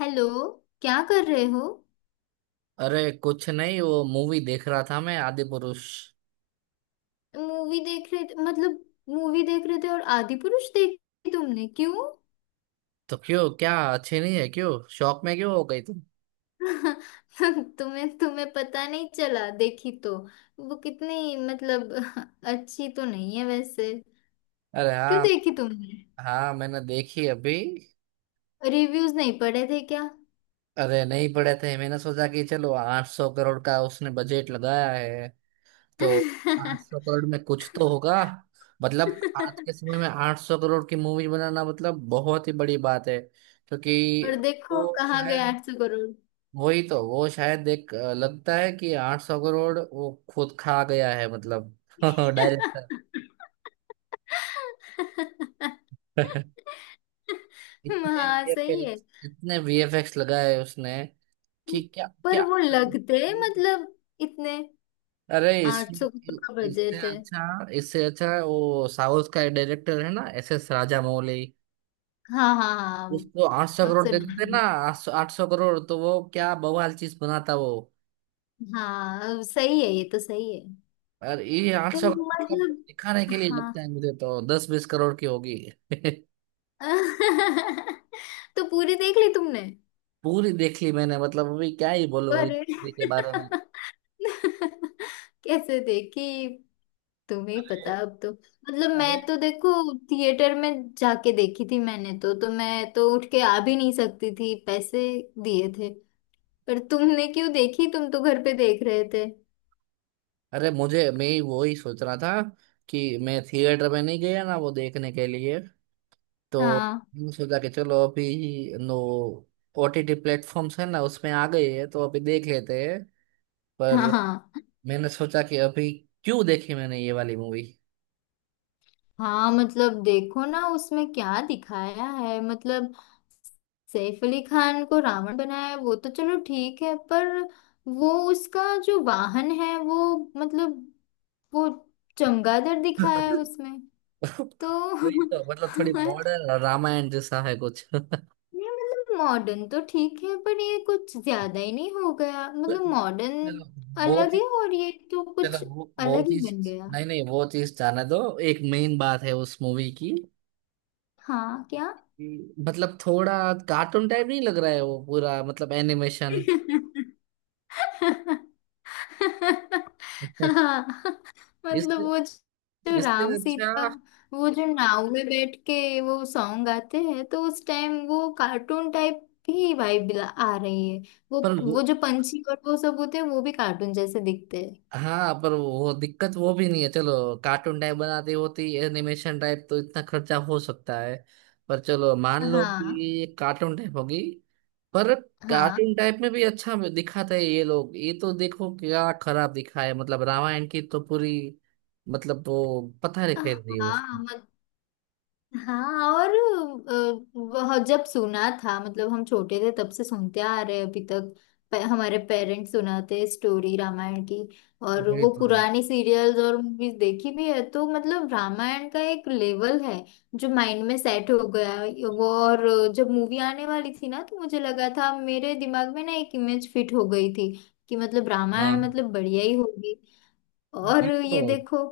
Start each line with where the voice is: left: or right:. left: Hello. क्या कर रहे हो?
right: अरे कुछ नहीं, वो मूवी देख रहा था मैं, आदि पुरुष।
left: मूवी देख रहे थे मतलब? मूवी देख रहे थे और आदि पुरुष देखी तुमने क्यों?
right: तो क्यों? क्या अच्छी नहीं है? क्यों शौक में क्यों हो गई तुम?
left: तुम्हें तुम्हें पता नहीं चला, देखी तो। वो कितनी मतलब अच्छी तो नहीं है वैसे।
right: अरे
left: क्यों
right: हाँ।
left: देखी तुमने?
right: हाँ, मैंने देखी अभी।
left: रिव्यूज नहीं पढ़े थे क्या?
right: अरे नहीं पड़े थे, मैंने सोचा कि चलो 800 करोड़ का उसने बजट लगाया है। तो, 800 करोड़ में कुछ तो होगा। मतलब आज के समय में 800 करोड़ की मूवी बनाना मतलब बहुत ही बड़ी बात है। क्योंकि
left: और देखो,
right: वो
left: कहाँ गए
right: शायद,
left: 800 करोड़।
right: वही तो वो शायद एक लगता है कि 800 करोड़ वो खुद खा गया है मतलब। डायरेक्टर। इतने
left: हाँ, सही है।
right: वीएफएक्स इतने वीएफएक्स लगाए उसने कि क्या
left: पर
right: क्या।
left: वो लगते मतलब, इतने?
right: अरे इससे,
left: 800 करोड़ का
right: इससे
left: बजट है।
right: अच्छा इससे अच्छा वो साउथ का डायरेक्टर है ना, एस एस राजा मौली।
left: हाँ, हाँ, हाँ,
right: उसको आठ सौ
left: अब
right: करोड़ दे देते
left: सुना
right: थे ना।
left: है।
right: 800 करोड़ तो वो क्या बवाल चीज बनाता वो।
left: हाँ, अब सही है, ये तो सही है।
right: और ये आठ
left: तो
right: सौ मतलब
left: मतलब,
right: दिखाने के लिए,
left: हाँ।
right: लगता है मुझे तो 10-20 करोड़ की होगी।
left: तो पूरी देख ली तुमने?
right: पूरी देख ली मैंने, मतलब अभी क्या ही बोलो इस
left: अरे
right: movie के बारे में।
left: कैसे देखी? तुम्हें ही पता अब तो, मतलब,
right: अरे,
left: मैं तो देखो। थिएटर में जाके देखी थी मैंने, तो मैं तो उठ के आ भी नहीं सकती थी, पैसे दिए थे। पर तुमने क्यों देखी? तुम तो घर पे देख रहे थे।
right: अरे मुझे, मैं ही वो ही सोच रहा था कि मैं थिएटर में नहीं गया ना वो देखने के लिए। तो
left: हाँ,
right: मैंने सोचा कि चलो अभी, नो, ओटीटी प्लेटफॉर्म्स है ना, उसमें आ गई है तो अभी देख लेते हैं। पर
left: हाँ,
right: मैंने सोचा कि अभी, क्यों देखी मैंने ये वाली मूवी?
left: हाँ। मतलब देखो ना, उसमें क्या दिखाया है, मतलब। सैफ अली खान को रावण बनाया है, वो तो चलो ठीक है। पर वो उसका जो वाहन है वो, मतलब वो चमगादड़ दिखाया है उसमें।
right: वही
left: तो
right: तो, मतलब थोड़ी मॉडर्न रामायण जैसा है कुछ।
left: ये मतलब मॉडर्न तो ठीक है, पर ये कुछ ज्यादा ही नहीं हो गया मतलब? मॉडर्न
right: चलो, बहुत
left: अलग
right: ही,
left: है, और ये तो
right: चलो
left: कुछ
right: वो
left: अलग ही
right: चीज,
left: बन गया।
right: नहीं नहीं, वो चीज जाने दो। एक मेन बात है उस मूवी की
left: हाँ, क्या?
right: कि मतलब थोड़ा कार्टून टाइप नहीं लग रहा है वो पूरा, मतलब एनिमेशन।
left: हाँ मतलब,
right: इससे,
left: वो जो
right: इससे
left: राम सीता,
right: अच्छा,
left: वो जो नाव में बैठ के वो सॉन्ग गाते हैं, तो उस टाइम वो कार्टून टाइप भी वाइब आ रही है, वो।
right: पर वो,
left: वो जो पंछी और वो सब होते हैं वो भी कार्टून जैसे दिखते
right: हाँ पर वो दिक्कत वो भी नहीं है, चलो। कार्टून टाइप बनाती होती एनिमेशन टाइप तो इतना खर्चा हो सकता है। पर चलो मान
left: हैं।
right: लो
left: हाँ,
right: कि कार्टून टाइप होगी। पर
left: हाँ,
right: कार्टून टाइप में भी अच्छा दिखाता है ये लोग। ये तो देखो क्या खराब दिखा है, मतलब रामायण की तो पूरी, मतलब वो पता नहीं फेर दी है उसको।
left: हाँ, हाँ, और वह जब सुना था मतलब, हम छोटे थे तब से सुनते आ रहे हैं अभी तक। हमारे पेरेंट्स सुनाते स्टोरी रामायण की।
right: तो
left: और
right: वही
left: वो
right: तो,
left: पुरानी सीरियल्स और मूवीज देखी भी है, तो मतलब रामायण का एक लेवल है जो माइंड में सेट हो गया है। वो और जब मूवी आने वाली थी ना, तो मुझे लगा था, मेरे दिमाग में ना एक इमेज फिट हो गई थी कि मतलब रामायण
right: हाँ
left: मतलब बढ़िया ही होगी। और
right: वही तो।
left: ये देखो।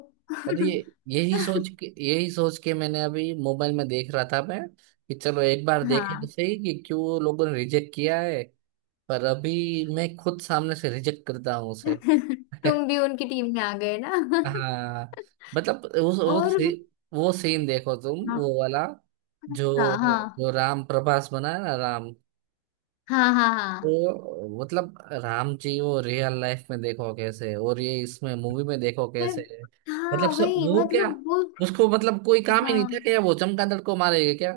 right: अरे ये, यही सोच के मैंने अभी मोबाइल में देख रहा था मैं, कि चलो एक बार देखे तो
left: हाँ।
right: सही कि क्यों लोगों ने रिजेक्ट किया है। पर अभी मैं खुद सामने से रिजेक्ट करता हूँ उसे।
left: तुम भी उनकी टीम में आ गए ना।
right: हाँ, मतलब उस वो
left: और,
right: वो सीन देखो तुम,
left: हाँ,
right: वो वाला, जो,
left: हाँ, हाँ,
right: जो राम, प्रभास बना है ना राम,
left: हाँ, हाँ, हाँ,
right: वो मतलब राम जी, वो रियल लाइफ में देखो कैसे है, और ये इसमें मूवी में देखो
left: मैं-
right: कैसे है।
left: हाँ,
right: मतलब सर
left: वही
right: वो क्या,
left: मतलब वो।
right: उसको मतलब कोई काम ही नहीं
left: हाँ,
right: था क्या, वो चमगादड़ को मारेगा क्या?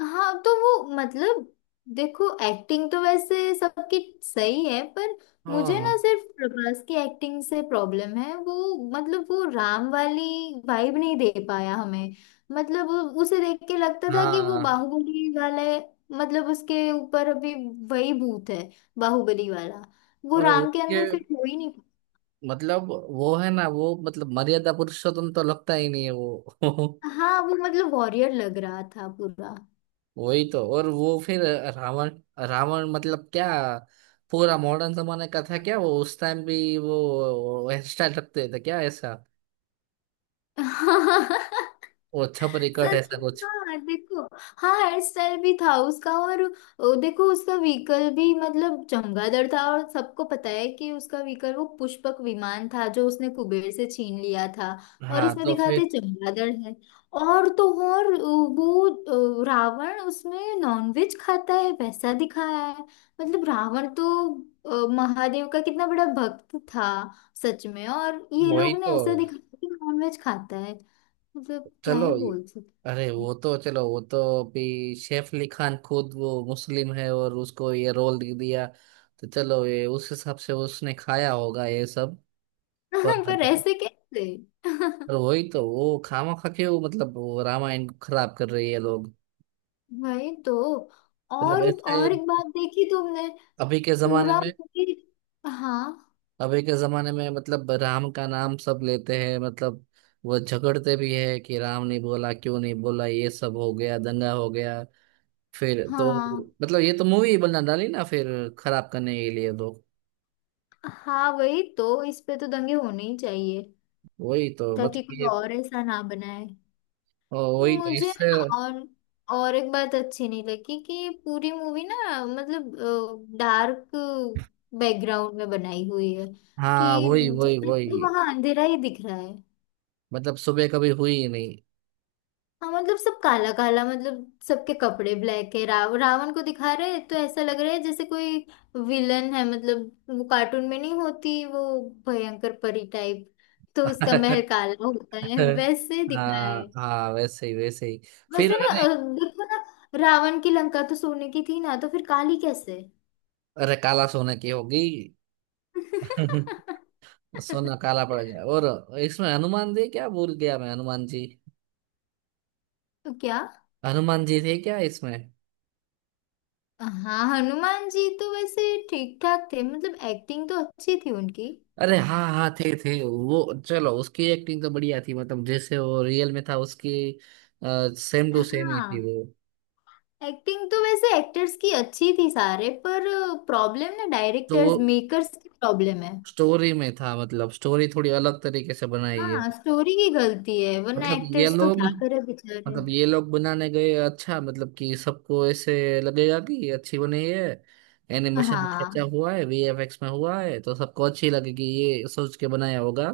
left: हाँ, तो वो मतलब देखो, एक्टिंग तो वैसे सबकी सही है, पर मुझे
right: हाँ।
left: ना, सिर्फ प्रभास की एक्टिंग से प्रॉब्लम है। वो मतलब वो राम वाली वाइब नहीं दे पाया हमें। मतलब उसे देख के लगता था कि वो
right: हाँ।
left: बाहुबली वाला है। मतलब उसके ऊपर अभी वही भूत है, बाहुबली वाला। वो
right: और
left: राम के
right: उसके,
left: अंदर फिट हो ही नहीं।
right: मतलब वो है ना वो, मतलब मर्यादा पुरुषोत्तम तो लगता ही नहीं है वो।
left: हाँ, वो मतलब वॉरियर लग रहा था पूरा।
right: वही तो, और वो फिर रावण, रावण मतलब क्या, पूरा मॉडर्न जमाने का था क्या वो? उस टाइम भी वो हेयर स्टाइल रखते थे क्या ऐसा, वो छपरी कट
left: सच
right: ऐसा
left: में,
right: कुछ?
left: हाँ देखो। हाँ हेयर स्टाइल भी था उसका, और देखो उसका व्हीकल भी मतलब चमगादड़ था, और सबको पता है कि उसका व्हीकल वो पुष्पक विमान था, जो उसने कुबेर से छीन लिया था। और
right: हाँ
left: इसमें
right: तो
left: दिखाते
right: फिर,
left: चमगादड़ है। और तो और वो रावण उसमें नॉनवेज खाता है वैसा दिखाया है। मतलब रावण तो महादेव का कितना बड़ा भक्त था। सच में, और ये
right: वही
left: लोग ने
right: तो।
left: ऐसा दिखाया कि नॉनवेज खाता है। मतलब क्या
right: चलो,
left: ही बोल
right: अरे
left: सकते।
right: वो तो, चलो वो तो, अभी, सैफ अली खान खुद वो मुस्लिम है और उसको ये रोल दे दिया, तो चलो ये उस हिसाब से उसने खाया होगा ये सब।
left: पर
right: पर
left: ऐसे कैसे?
right: पर वही तो, वो खामा खा के वो, मतलब वो रामायण को खराब कर रही है लोग।
left: वही तो।
right: मतलब
left: और
right: ऐसे,
left: और एक बात देखी तुमने?
right: अभी के जमाने
left: पूरा
right: में,
left: movie- हाँ,
right: अभी के जमाने में मतलब राम का नाम सब लेते हैं, मतलब वो झगड़ते भी है कि राम नहीं बोला क्यों नहीं बोला, ये सब हो गया, दंगा हो गया। फिर तो,
left: हाँ,
right: मतलब ये तो मूवी बना डाली ना फिर, खराब करने के लिए लोग।
left: हाँ, वही तो। इस पे तो दंगे होने ही चाहिए,
right: वही तो
left: ताकि
right: मतलब
left: कोई
right: ये,
left: और ऐसा ना बनाए।
right: ओ, वही तो
left: मुझे
right: इससे,
left: ना, और एक बात अच्छी नहीं लगी, कि पूरी मूवी ना मतलब डार्क बैकग्राउंड में बनाई हुई है।
right: हाँ,
left: कि
right: वही
left: जब
right: वही
left: तक तो
right: वही।
left: वहां अंधेरा ही दिख रहा।
right: मतलब सुबह कभी हुई ही नहीं।
left: हाँ, मतलब सब काला काला, मतलब सबके कपड़े ब्लैक है, रावण को दिखा रहे हैं, तो ऐसा लग रहा है जैसे कोई विलन है, मतलब वो कार्टून में नहीं होती वो भयंकर परी टाइप, तो उसका महल काला होता है, वैसे दिखाया
right: हाँ
left: है।
right: हाँ, वैसे ही वैसे ही। फिर
left: वैसे ना,
right: अरे,
left: देखो ना, रावण की लंका तो सोने की थी ना, तो फिर काली कैसे?
right: अरे काला, सोने की होगी, सोना काला पड़ गया। और इसमें हनुमान जी, क्या भूल गया मैं, हनुमान जी,
left: तो क्या?
right: हनुमान जी थे क्या इसमें?
left: हाँ, हनुमान जी तो वैसे ठीक ठाक थे, मतलब एक्टिंग तो अच्छी थी उनकी।
right: अरे हाँ हाँ, थे वो, चलो उसकी एक्टिंग तो बढ़िया थी, मतलब जैसे वो रियल में था उसकी सेम टू सेम ही थी
left: हाँ,
right: वो।
left: एक्टिंग तो वैसे एक्टर्स की अच्छी थी सारे, पर प्रॉब्लम ना,
right: तो वो
left: डायरेक्टर्स मेकर्स की प्रॉब्लम है।
right: स्टोरी में था, मतलब स्टोरी थोड़ी अलग तरीके से बनाई है।
left: हाँ, स्टोरी की गलती है, वरना
right: मतलब ये
left: एक्टर्स तो
right: लोग,
left: क्या करे बेचारे।
right: मतलब ये लोग बनाने गए अच्छा, मतलब कि सबको ऐसे लगेगा कि ये अच्छी बनी है, एनिमेशन में खर्चा
left: हाँ,
right: हुआ है, वीएफएक्स में हुआ है, तो सबको अच्छी लगेगी, ये सोच के बनाया होगा।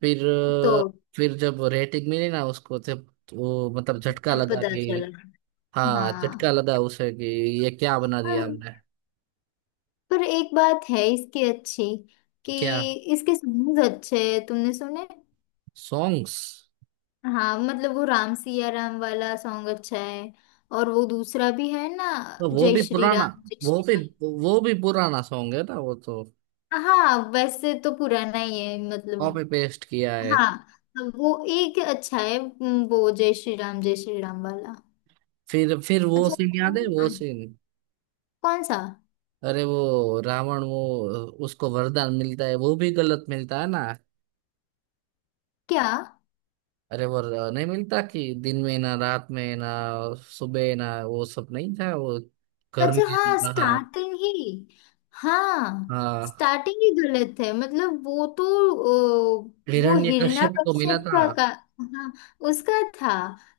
right: फिर
left: तो
right: अ, फिर जब रेटिंग मिली ना उसको, तब वो मतलब झटका
left: तब
right: लगा
left: पता चला।
right: कि, हाँ, चटका
left: हाँ।
right: लगा उसे कि ये क्या बना दिया
left: पर,
right: हमने।
left: पर एक बात है इसकी अच्छी, कि
right: क्या?
left: इसके सॉन्ग अच्छे हैं, तुमने सुने?
right: सॉन्ग्स,
left: हाँ मतलब, वो राम सिया राम वाला सॉन्ग अच्छा है। और वो दूसरा भी है ना,
right: तो वो
left: जय
right: भी
left: श्री
right: पुराना,
left: राम, जय
right: वो भी,
left: श्री
right: वो भी पुराना सॉन्ग है ना वो तो,
left: राम। हाँ, वैसे तो पुराना ही है
right: कॉपी
left: मतलब।
right: पेस्ट किया है।
left: हाँ, तो वो एक अच्छा है, वो जय श्री राम, जय श्री राम वाला।
right: फिर वो
left: अच्छा,
right: सीन याद है वो सीन?
left: कौन सा?
right: अरे वो रावण, वो उसको वरदान मिलता है, वो भी गलत मिलता है ना।
left: क्या?
right: अरे वो नहीं मिलता कि दिन में ना रात में ना सुबह ना, वो सब नहीं था वो, घर में
left: अच्छा,
right: ना
left: हाँ,
right: बाहर।
left: स्टार्टिंग ही। हाँ,
right: हाँ,
left: स्टार्टिंग ही गलत है, मतलब वो तो। ओ, वो
right: हिरण्यकश्यप को मिला
left: हिरण्यकश्यप
right: था।
left: का। हाँ, उसका था।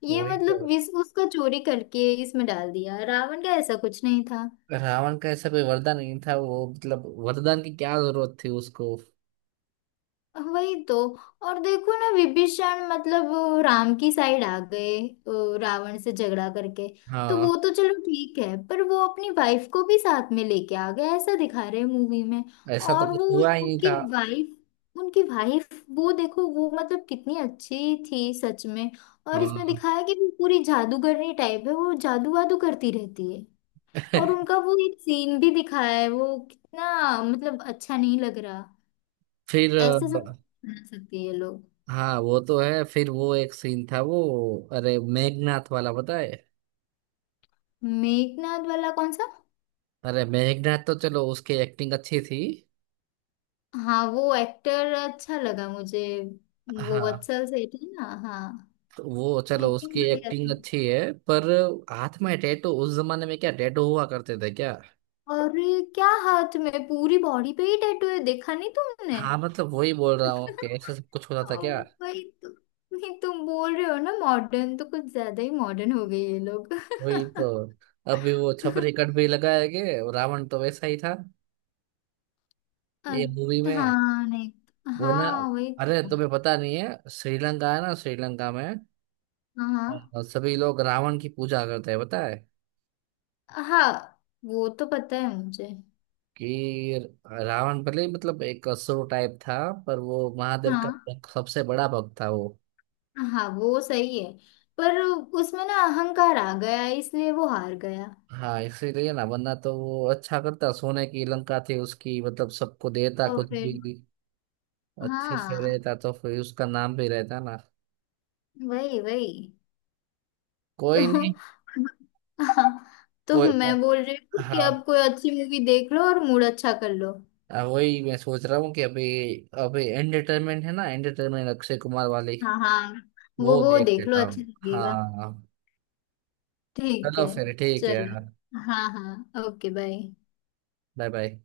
left: ये
right: वही तो।
left: मतलब उसका चोरी करके इसमें डाल दिया, रावण का ऐसा कुछ नहीं था।
right: रावण का ऐसा कोई वरदान नहीं था वो, मतलब वरदान की क्या जरूरत थी उसको?
left: वही तो। और देखो ना, विभीषण मतलब वो राम की साइड आ गए, रावण से झगड़ा करके। तो
right: हाँ,
left: वो तो चलो ठीक है, पर वो अपनी वाइफ को भी साथ में लेके आ गया, ऐसा दिखा रहे हैं मूवी में।
right: ऐसा तो
left: और
right: कुछ
left: वो
right: हुआ ही नहीं
left: उनकी
right: था।
left: वाइफ उनकी वाइफ, वो देखो वो मतलब, कितनी अच्छी थी सच में। और इसमें
right: हाँ,
left: दिखाया कि वो पूरी जादूगरनी टाइप है, वो जादू वादू करती रहती है। और उनका वो एक सीन भी दिखाया है, वो कितना मतलब अच्छा नहीं लग।
right: फिर
left: ऐसे सब
right: अ,
left: बना सकती है लोग।
right: हाँ वो तो है, फिर वो एक सीन था वो, अरे मेघनाथ वाला पता है?
left: मेघनाथ वाला कौन सा?
right: अरे मेघनाथ तो चलो उसकी एक्टिंग अच्छी थी।
left: हाँ, वो एक्टर अच्छा लगा मुझे। वो
right: हाँ,
left: वत्सल सेठ है ना। हाँ,
right: तो वो चलो
left: एक्टिंग
right: उसकी
left: बढ़िया
right: एक्टिंग
left: थी।
right: अच्छी है, पर हाथ में टैटू, उस जमाने में क्या टैटू हुआ करते थे क्या?
left: अरे क्या, हाथ में? पूरी बॉडी पे ही टैटू है, देखा नहीं तुमने?
right: हाँ मतलब वही बोल रहा हूँ कि ऐसा सब कुछ होता था
left: ओ
right: क्या?
left: भाई, नहीं, तुम बोल रहे हो ना, मॉडर्न तो कुछ ज्यादा ही मॉडर्न हो गए ये लोग।
right: वही तो, अभी वो छपरी कट भी लगाए गए, और रावण तो वैसा ही था
left: अ,
right: ये मूवी में,
left: हाँ, नहीं,
right: वो है ना।
left: हाँ वही
right: अरे
left: तो।
right: तुम्हें पता नहीं है, श्रीलंका है ना, श्रीलंका में
left: हाँ,
right: सभी लोग रावण की पूजा करते हैं पता है?
left: हाँ, हाँ, वो तो पता है मुझे।
right: कि रावण भले ही मतलब एक असुर टाइप था, पर वो महादेव का
left: हाँ,
right: सबसे बड़ा भक्त था वो।
left: हाँ, वो सही है। पर उसमें ना अहंकार आ गया, इसलिए वो हार गया।
right: हाँ इसीलिए ना, वरना तो वो अच्छा करता, सोने की लंका थी उसकी, मतलब सबको देता
left: तो
right: कुछ भी,
left: फिर,
right: अच्छे से
left: हाँ,
right: रहता, तो फिर उसका नाम भी रहता ना।
left: वही, वही
right: कोई नहीं,
left: तो। हाँ, तो
right: कोई,
left: मैं बोल रही हूँ कि
right: हाँ।
left: अब कोई अच्छी मूवी देख लो और मूड अच्छा कर लो।
right: हाँ, वही मैं सोच रहा हूँ कि अभी, अभी एंटरटेनमेंट है ना, एंटरटेनमेंट अक्षय कुमार वाली,
left: हाँ, हाँ, वो
right: वो
left: वो
right: देख
left: देख लो,
right: लेता
left: अच्छा
right: हूँ
left: लगेगा।
right: हाँ।
left: ठीक
right: चलो
left: है,
right: फिर ठीक है।
left: चलो। हाँ, हाँ, ओके, बाय।
right: Bye bye.